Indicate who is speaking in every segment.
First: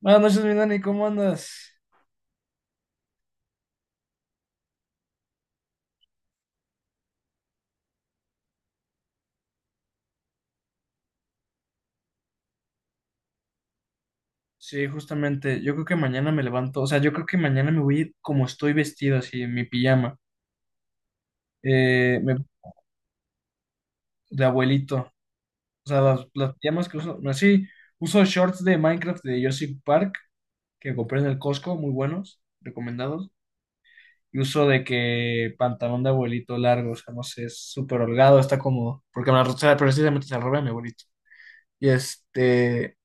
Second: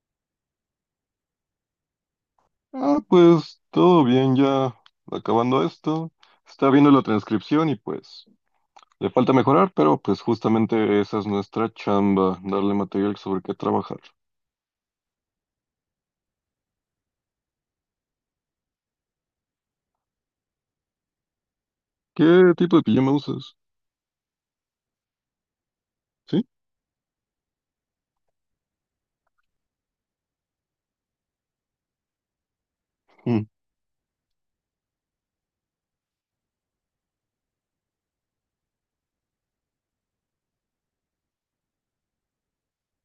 Speaker 1: Buenas noches, mi Dani, ¿cómo andas?
Speaker 2: Ah, pues todo bien, ya acabando esto. Está viendo la transcripción y pues le falta mejorar, pero pues justamente esa es nuestra chamba, darle material sobre qué trabajar.
Speaker 1: Sí, justamente, yo creo que mañana me levanto, o sea, yo creo que mañana me voy a ir como estoy vestido, así, en mi pijama, eh, me-
Speaker 2: ¿Qué tipo de pijama usas?
Speaker 1: de abuelito, o sea, las,
Speaker 2: ¿Sí?
Speaker 1: las pijamas que uso, así, uso shorts de Minecraft de Jurassic Park, que compré en el Costco, muy buenos, recomendados,
Speaker 2: Mm.
Speaker 1: y uso de que pantalón de abuelito largo, o sea, no sé, es súper holgado, está cómodo, porque me la, o sea, precisamente se la robé a mi abuelito, y este,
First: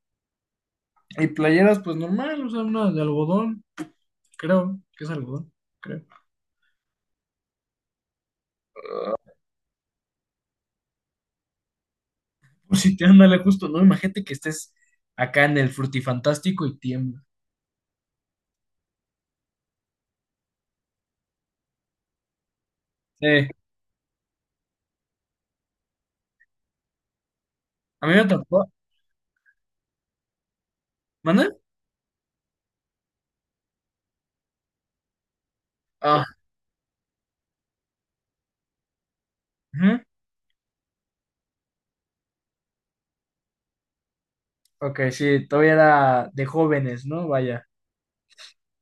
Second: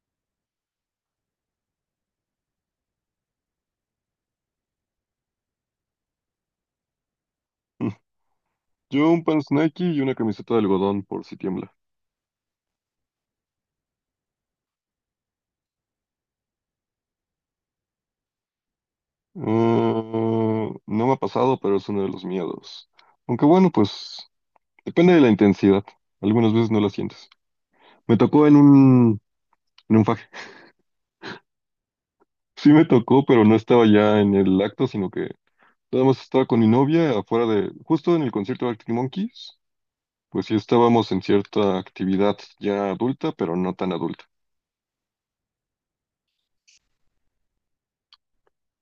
Speaker 1: y playeras, pues normal, o sea, una de algodón, creo que es algodón, creo.
Speaker 2: Mm. Yo un pants Nike y una camiseta de algodón por si tiembla.
Speaker 1: Pues sí, te ándale justo, ¿no? Imagínate que estés acá en el frutifantástico y tiembla.
Speaker 2: Ah, no me ha pasado, pero es uno de los miedos. Aunque
Speaker 1: Sí.
Speaker 2: bueno, pues depende de la intensidad. Algunas veces no la sientes.
Speaker 1: A mí
Speaker 2: Me
Speaker 1: me
Speaker 2: tocó en
Speaker 1: tocó.
Speaker 2: en un faje.
Speaker 1: ¿Manda?
Speaker 2: Sí me tocó, pero no estaba ya en el acto, sino que nada más
Speaker 1: Ah,
Speaker 2: estaba con mi novia afuera de, justo en el concierto de Arctic Monkeys,
Speaker 1: ujú.
Speaker 2: pues sí estábamos en cierta actividad ya adulta, pero no tan adulta.
Speaker 1: Ok, sí, todavía era de jóvenes, ¿no? Vaya.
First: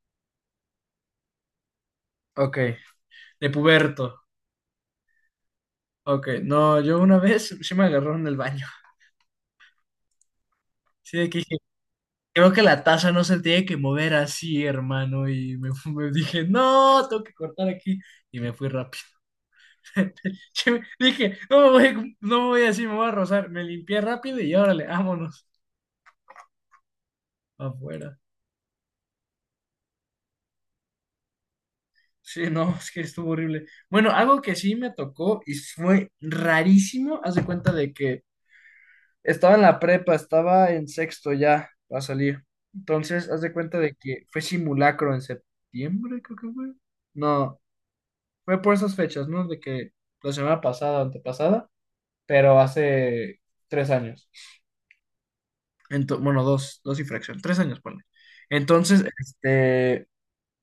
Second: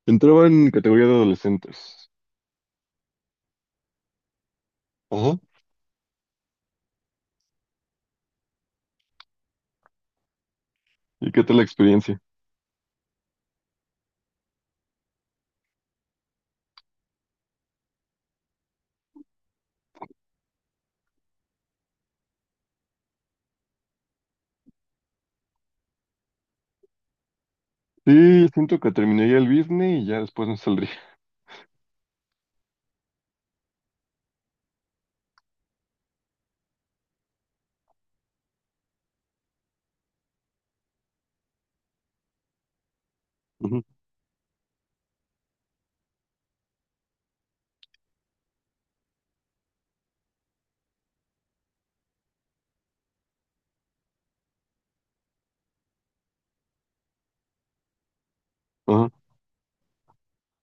Speaker 2: Entraba en categoría de adolescentes.
Speaker 1: Ok. De puberto.
Speaker 2: Ajá.
Speaker 1: Ok. No, yo una vez sí me agarró en el baño. Sí, de
Speaker 2: ¿Y
Speaker 1: que
Speaker 2: qué
Speaker 1: dije,
Speaker 2: tal la experiencia?
Speaker 1: creo que la taza no se tiene que mover así, hermano. Me dije, no, tengo que cortar aquí. Y me fui rápido. Yo dije, no me voy, no me voy así, me voy a rozar. Me limpié rápido y órale, vámonos afuera.
Speaker 2: Sí, siento que terminaría el business y ya después me saldría.
Speaker 1: Sí, no, es que estuvo horrible. Bueno, algo que sí me tocó y fue rarísimo, haz de cuenta de que estaba en la prepa, estaba en sexto ya a salir. Entonces, haz de cuenta
Speaker 2: Ujú.
Speaker 1: de que fue simulacro en septiembre, creo que fue. No, fue por esas fechas, ¿no? De que la semana pasada, antepasada, pero hace tres años. Bueno, dos y fracción, tres años, ponle. Entonces,
Speaker 2: Ajá.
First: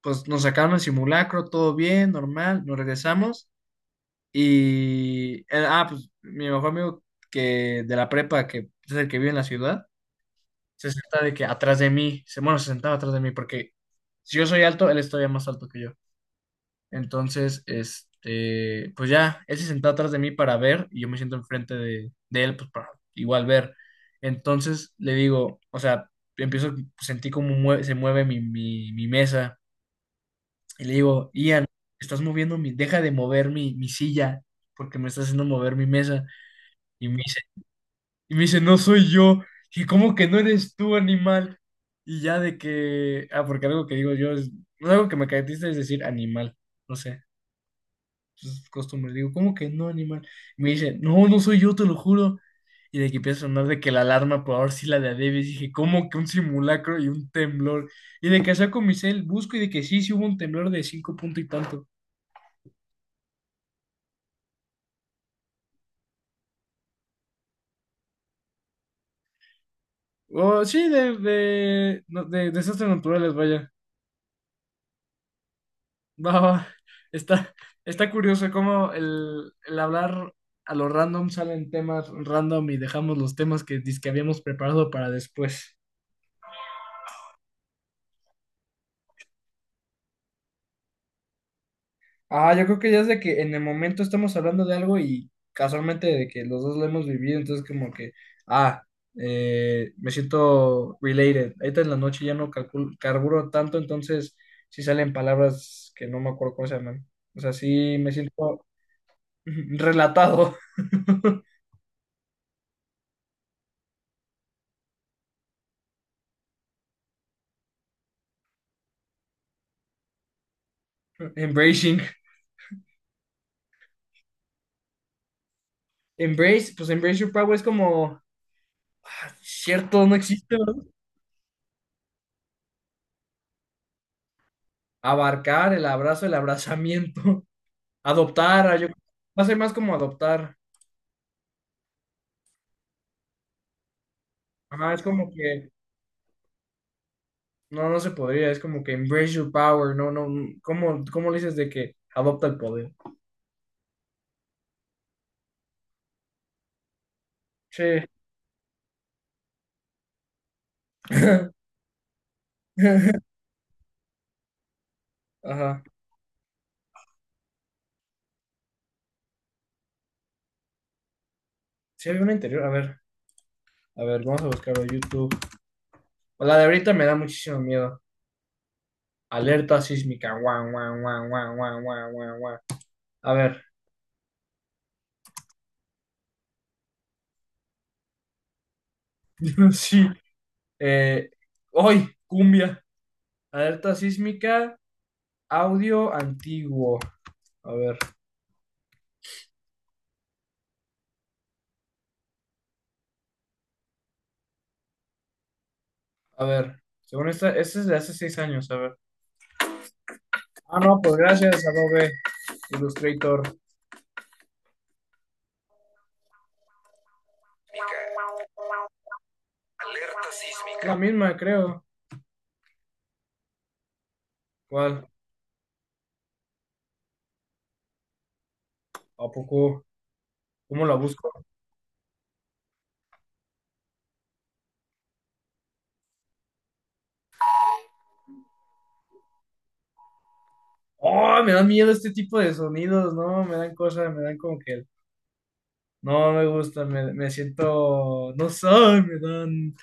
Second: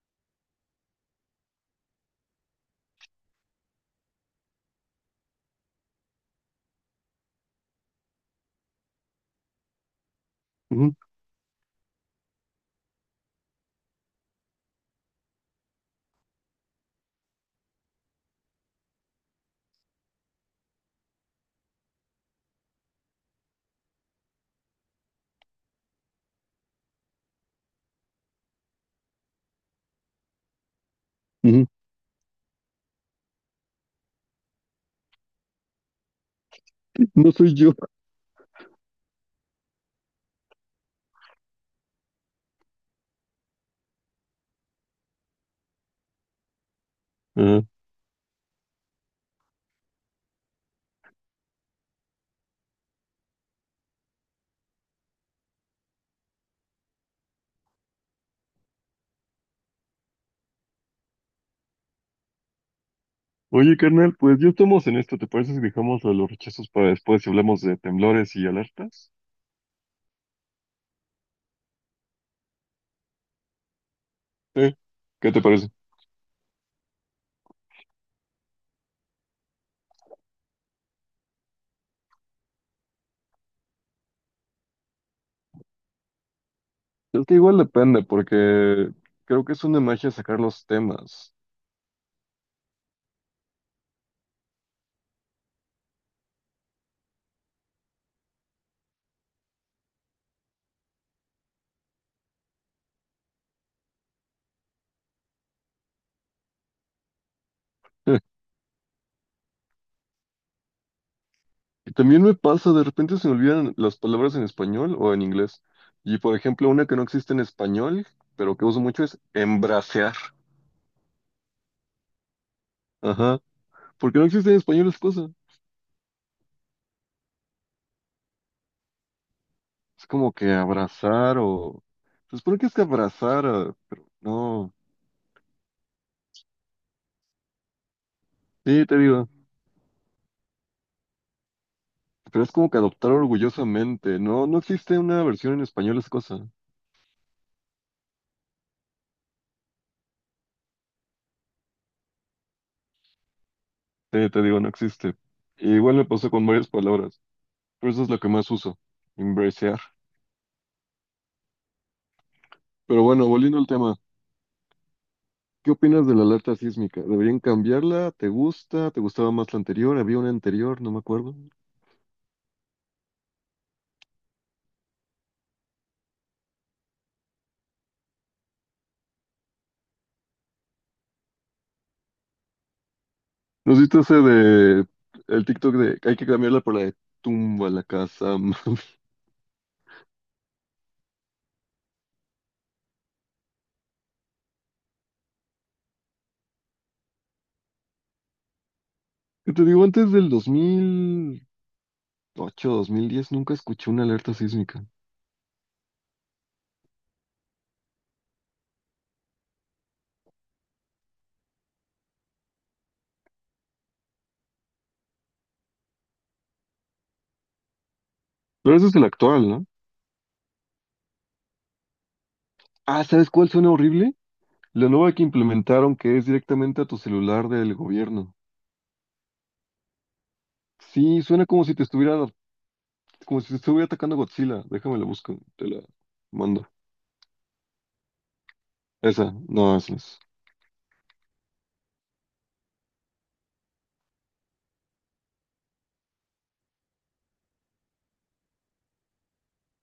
Speaker 1: pues nos sacaron el simulacro, todo bien, normal, nos regresamos y pues mi mejor amigo que de la prepa, que es el que vive en la ciudad, se
Speaker 2: Ujú,
Speaker 1: senta de que atrás de mí, se, bueno, se sentaba atrás de mí porque si yo soy alto, él es todavía más alto que yo. Entonces, pues ya, él se sentó atrás de mí para ver y yo me siento enfrente de él, pues para igual ver. Entonces le digo, o sea, empiezo, se mueve mi mesa y le digo, Ian,
Speaker 2: ujú.
Speaker 1: estás moviendo mi, deja de mover mi silla porque me estás haciendo mover mi mesa. Y me
Speaker 2: No
Speaker 1: dice,
Speaker 2: soy yo.
Speaker 1: y me dice, no soy yo. Y cómo que no eres tú, animal. Y ya de que, ah, porque algo que digo yo es, algo que me caracteriza es decir animal, no sé.
Speaker 2: Ajá.
Speaker 1: Sus costumbres. Digo, ¿cómo que no, animal? Y me dice, no, no soy yo, te lo juro. Y de que empieza a sonar de que la alarma, por ahora sí la de a Davis. Dije, ¿cómo que un simulacro y un temblor? Y de que saco mi cel, busco y de que sí, sí hubo un temblor de cinco punto y tanto.
Speaker 2: Oye, carnal, pues ya estamos en esto. ¿Te parece si dejamos lo de los rechazos para después y hablamos de temblores y alertas?
Speaker 1: Oh, sí, no, de desastres naturales, vaya.
Speaker 2: Sí. ¿Qué te parece?
Speaker 1: Va, va. Está, está curioso cómo el hablar a lo random salen temas random y dejamos los temas que habíamos preparado para después.
Speaker 2: Es que igual depende, porque creo que es una magia sacar los temas.
Speaker 1: Ah, yo creo que ya es de que en el momento estamos hablando de algo y casualmente de que los dos lo hemos vivido, entonces como que, ah, me siento related. Ahorita en la noche ya no calculo, carburo tanto, entonces sí salen palabras que no me acuerdo cómo se llaman. O sea, sí me siento relatado.
Speaker 2: Y también me pasa, de repente se me olvidan las palabras en español o en inglés. Y por ejemplo, una que no existe en español, pero que uso mucho es embracear.
Speaker 1: Embracing.
Speaker 2: Ajá. Porque no existe en español esa cosa.
Speaker 1: Embrace, pues embrace your power es como, ah, cierto,
Speaker 2: Es
Speaker 1: no
Speaker 2: como que
Speaker 1: existe, ¿verdad?
Speaker 2: abrazar o… Se supone que es que abrazar, ah, pero no.
Speaker 1: Abarcar, el abrazo, el abrazamiento. Adoptar,
Speaker 2: Sí, te digo.
Speaker 1: va a ser más como adoptar.
Speaker 2: Pero es como que adoptar orgullosamente. No, no
Speaker 1: Ajá,
Speaker 2: existe
Speaker 1: es
Speaker 2: una
Speaker 1: como
Speaker 2: versión en
Speaker 1: que,
Speaker 2: español esa cosa.
Speaker 1: no, no se podría, es como que embrace your power, no, no, mm, ¿cómo, cómo le dices de que adopta el poder?
Speaker 2: Sí, te digo, no existe. Igual me pasó con varias palabras.
Speaker 1: Sí.
Speaker 2: Pues eso es lo que más uso, embracear. Pero bueno, volviendo al tema, ¿qué
Speaker 1: Ajá.
Speaker 2: opinas de la alerta sísmica? ¿Deberían cambiarla? ¿Te gusta? ¿Te gustaba más la anterior? ¿Había una anterior? No me acuerdo.
Speaker 1: Sí, había una interior, a ver, vamos a buscarlo en YouTube. La de ahorita me da muchísimo miedo. Alerta sísmica, guau, guau, guau, guau, guau, guau, guau, guau. A ver,
Speaker 2: ¿Nos viste ese de el TikTok de que hay que cambiarla por la de tumba la casa?
Speaker 1: sí, eh, hoy, cumbia. Alerta sísmica, audio antiguo. A ver,
Speaker 2: Que te digo, antes del 2008, 2010 nunca escuché una alerta sísmica.
Speaker 1: a ver, según esta, este es de hace seis años, a ver. Ah, no, pues gracias, Adobe. Illustrator.
Speaker 2: Pero ese es el actual, ¿no?
Speaker 1: La misma, creo.
Speaker 2: Ah, ¿sabes cuál suena horrible? La
Speaker 1: ¿Cuál?
Speaker 2: nueva que implementaron que es directamente a tu celular del gobierno.
Speaker 1: ¿A poco? ¿Cómo la
Speaker 2: Sí,
Speaker 1: busco?
Speaker 2: suena como si te estuviera… como si estuviera atacando a Godzilla. Déjame la busco, te la mando. Esa, no, esa es.
Speaker 1: ¡Oh! Me dan miedo este tipo de sonidos, ¿no? Me dan cosas, me dan como que. No me gusta, me siento. No sé, me dan.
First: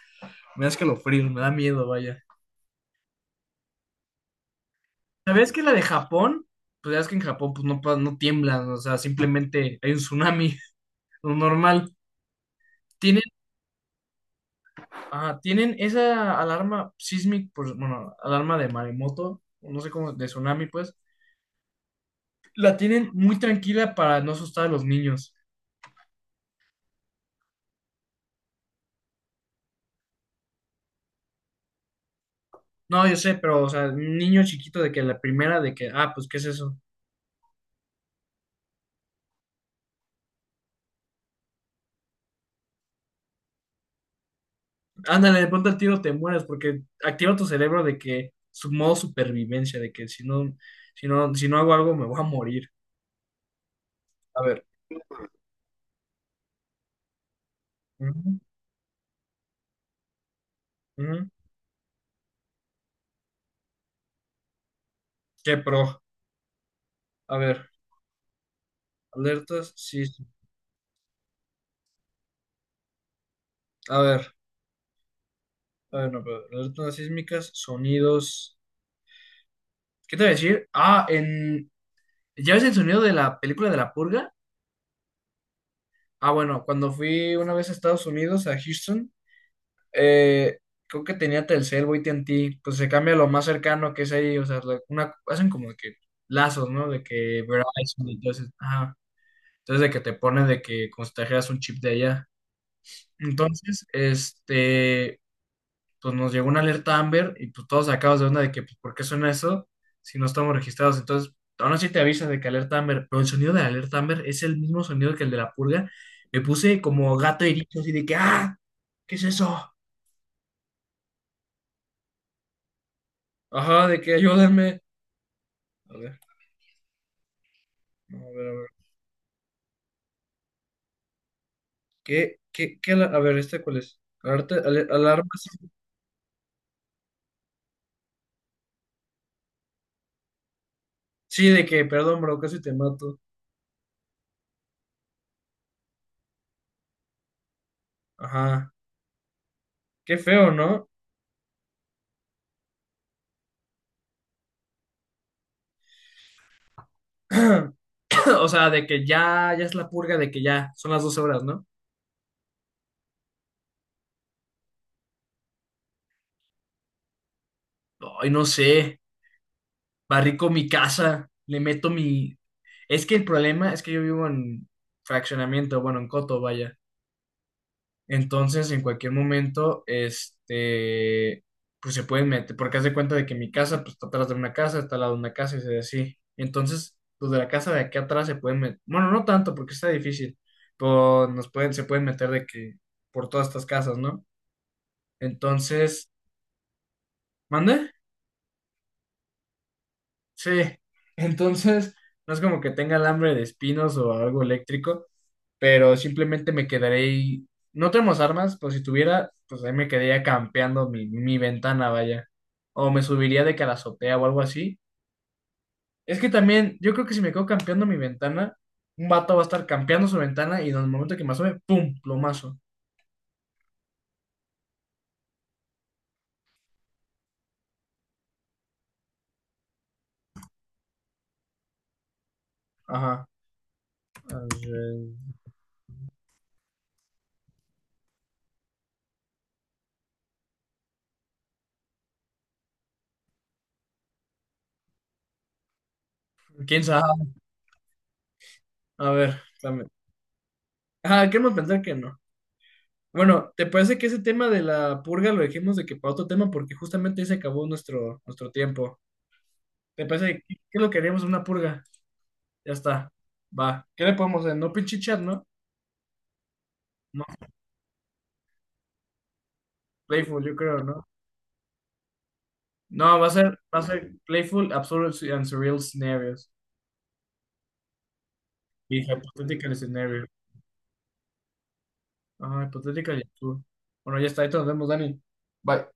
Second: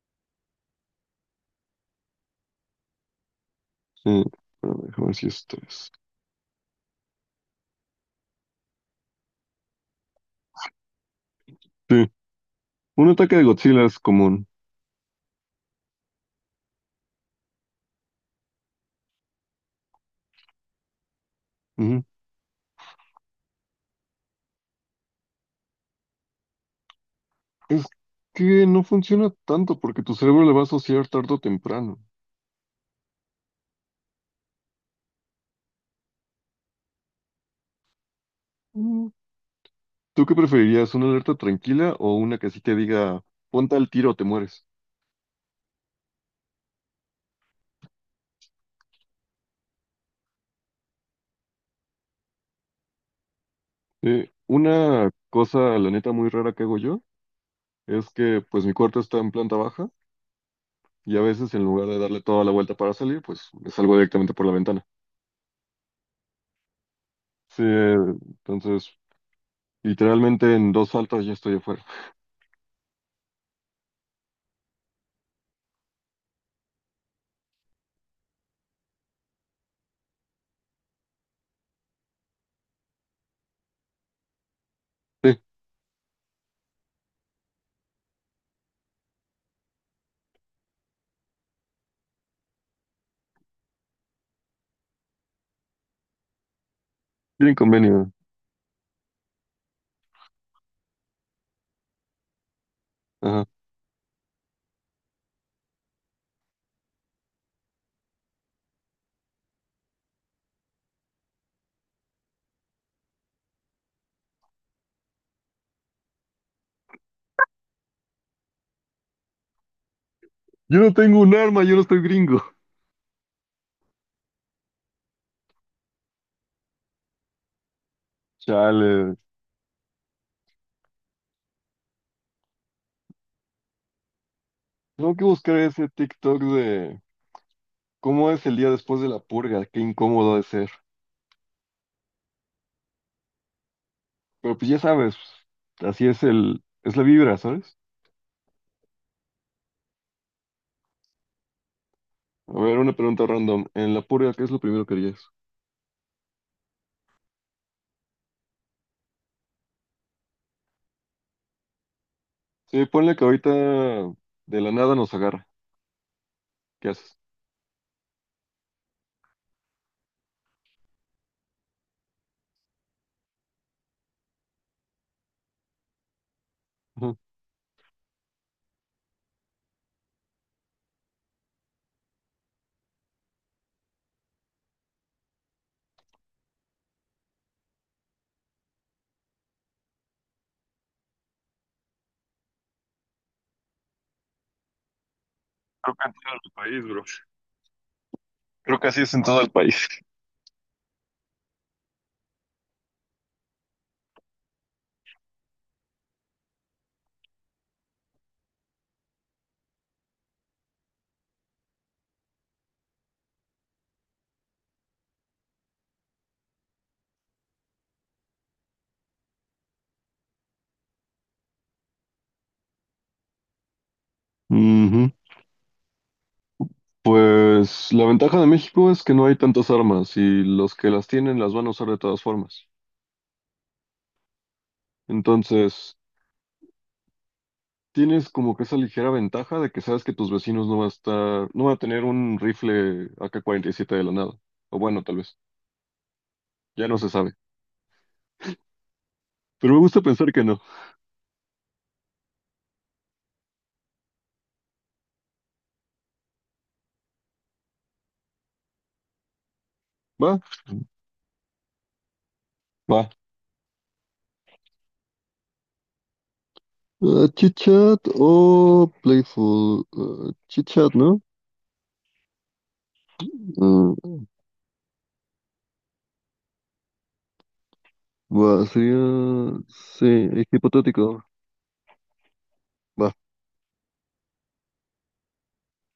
Speaker 1: Me da escalofrío, me da miedo, vaya.
Speaker 2: Sí, pero déjame ver si
Speaker 1: ¿Sabías
Speaker 2: esto
Speaker 1: que la de
Speaker 2: es.
Speaker 1: Japón? Pues ya es que en Japón pues no, no tiemblan, o sea, simplemente hay un tsunami, lo normal.
Speaker 2: Sí, un
Speaker 1: Tienen,
Speaker 2: ataque de Godzilla es común.
Speaker 1: tienen esa alarma sísmica, pues, bueno, alarma de maremoto, no sé cómo, de tsunami, pues,
Speaker 2: Ujú.
Speaker 1: la tienen muy tranquila para no asustar a los niños.
Speaker 2: Es que no funciona tanto porque tu cerebro le va a asociar tarde o temprano.
Speaker 1: No, yo sé, pero, o sea, un niño chiquito de que la primera de que, ah, pues, ¿qué es eso?
Speaker 2: Mm. ¿Tú qué preferirías, una alerta tranquila o una que así te diga, ponte al tiro o te mueres?
Speaker 1: Ándale, de pronto al tiro te mueres porque activa tu cerebro de que su modo supervivencia, de que si no, si no hago algo me voy a morir. A ver.
Speaker 2: Una cosa, la neta, muy rara que hago yo es
Speaker 1: Ujú,
Speaker 2: que pues mi cuarto está en planta baja y a
Speaker 1: ujú.
Speaker 2: veces en lugar de darle toda la vuelta para salir, pues me salgo directamente por la ventana.
Speaker 1: Qué pro. A
Speaker 2: Sí,
Speaker 1: ver,
Speaker 2: entonces,
Speaker 1: alertas sísmicas.
Speaker 2: literalmente en dos faltas ya estoy afuera.
Speaker 1: A ver, a ver, no, pero alertas sísmicas, sonidos. ¿Qué te voy a decir? Ah, en... ¿Ya ves el sonido de la película de la purga?
Speaker 2: Sí,
Speaker 1: Ah, bueno, cuando fui una vez a Estados Unidos, a Houston, eh, creo que tenía Telcel o AT&T, pues se cambia lo más cercano que es ahí, o sea, una, hacen como de que lazos, ¿no? De que
Speaker 2: bien
Speaker 1: Verizon,
Speaker 2: convenio.
Speaker 1: entonces, ajá, entonces de que te pone de que como si te trajeras un chip de allá.
Speaker 2: Ajá.
Speaker 1: Entonces, pues nos llegó una alerta Amber y pues todos sacados de onda de que, pues, ¿por qué suena eso si no estamos registrados? Entonces, aún así te avisan de que alerta Amber, pero el sonido de la alerta Amber es el mismo sonido que el de la purga. Me puse como gato herido, así de que, ¡ah! ¿Qué es eso?
Speaker 2: Yo no tengo un arma, yo no estoy gringo.
Speaker 1: Ajá, de que ayúdenme. A ver, no, a ver, a ver.
Speaker 2: Chale.
Speaker 1: A ver, ¿este cuál es?
Speaker 2: Tengo que
Speaker 1: Alarma. Sí.
Speaker 2: buscar ese TikTok de cómo es el día después de la purga, qué incómodo ha de ser.
Speaker 1: Sí, de que, perdón, bro, casi te mato.
Speaker 2: Pero pues ya sabes, así es es la vibra, ¿sabes?
Speaker 1: Ajá. Qué feo, ¿no?
Speaker 2: A ver, una pregunta random. En la purga, ¿qué es lo primero que harías?
Speaker 1: O sea, de que ya es la purga, de que ya son las 12 horas, ¿no?
Speaker 2: Sí, ponle que ahorita de la nada nos agarra. ¿Qué haces?
Speaker 1: Ay, no sé. Barrico mi casa, le meto mi... Es que el problema es que yo vivo en fraccionamiento, bueno, en coto, vaya.
Speaker 2: Ujú.
Speaker 1: Entonces, en cualquier momento, pues se pueden meter, porque haz de cuenta de que mi casa, pues está atrás de una casa, está al lado de una casa, y se así. Entonces, los de la casa de aquí atrás se pueden meter, bueno, no tanto, porque está difícil, pero nos pueden, se pueden meter de que por todas estas casas, ¿no? Entonces, ¿mande?
Speaker 2: Es en todo el país.
Speaker 1: Sí. Entonces, no es como que tenga alambre de espinos o algo eléctrico, pero simplemente me quedaré ahí. No tenemos armas, pues si tuviera, pues ahí me quedaría campeando mi ventana, vaya. O me subiría de que a la azotea o algo así. Es que también, yo creo que si me quedo campeando mi ventana, un vato va a estar campeando su ventana y en el momento que me asome, ¡pum! Plomazo.
Speaker 2: Ujú. Pues la ventaja de México es que no hay tantas armas y los que las tienen las van a usar de todas formas.
Speaker 1: Ajá. A ver,
Speaker 2: Entonces, tienes como que esa ligera ventaja de que sabes que tus vecinos no va a estar, no va a tener un rifle AK-47 de la nada. O bueno, tal vez,
Speaker 1: ¿quién
Speaker 2: ya no
Speaker 1: sabe?
Speaker 2: se sabe.
Speaker 1: A ver,
Speaker 2: Pero me
Speaker 1: dame.
Speaker 2: gusta pensar que no.
Speaker 1: Ajá, queremos pensar que no. Bueno, ¿te parece que ese tema de la purga lo dejemos de que para otro tema? Porque justamente ahí se acabó nuestro tiempo. ¿Te parece
Speaker 2: Va,
Speaker 1: que qué es lo que haríamos en una purga? Ya
Speaker 2: va.
Speaker 1: está. Va. ¿Qué le podemos hacer? No pinche chat, ¿no? No,
Speaker 2: Ah, chit o playful. Ah,
Speaker 1: Playful, yo creo,
Speaker 2: chitchat,
Speaker 1: ¿no?
Speaker 2: ¿no?
Speaker 1: No, va a ser
Speaker 2: Ah,
Speaker 1: Playful, Absurd and Surreal Scenarios.
Speaker 2: va, sería,
Speaker 1: Y Hypothetical
Speaker 2: sí,
Speaker 1: Scenarios.
Speaker 2: es hipotético.
Speaker 1: Ah,
Speaker 2: Va.
Speaker 1: Hypothetical y absurd. Bueno, ya está. Ahí te nos vemos, Dani. Bye.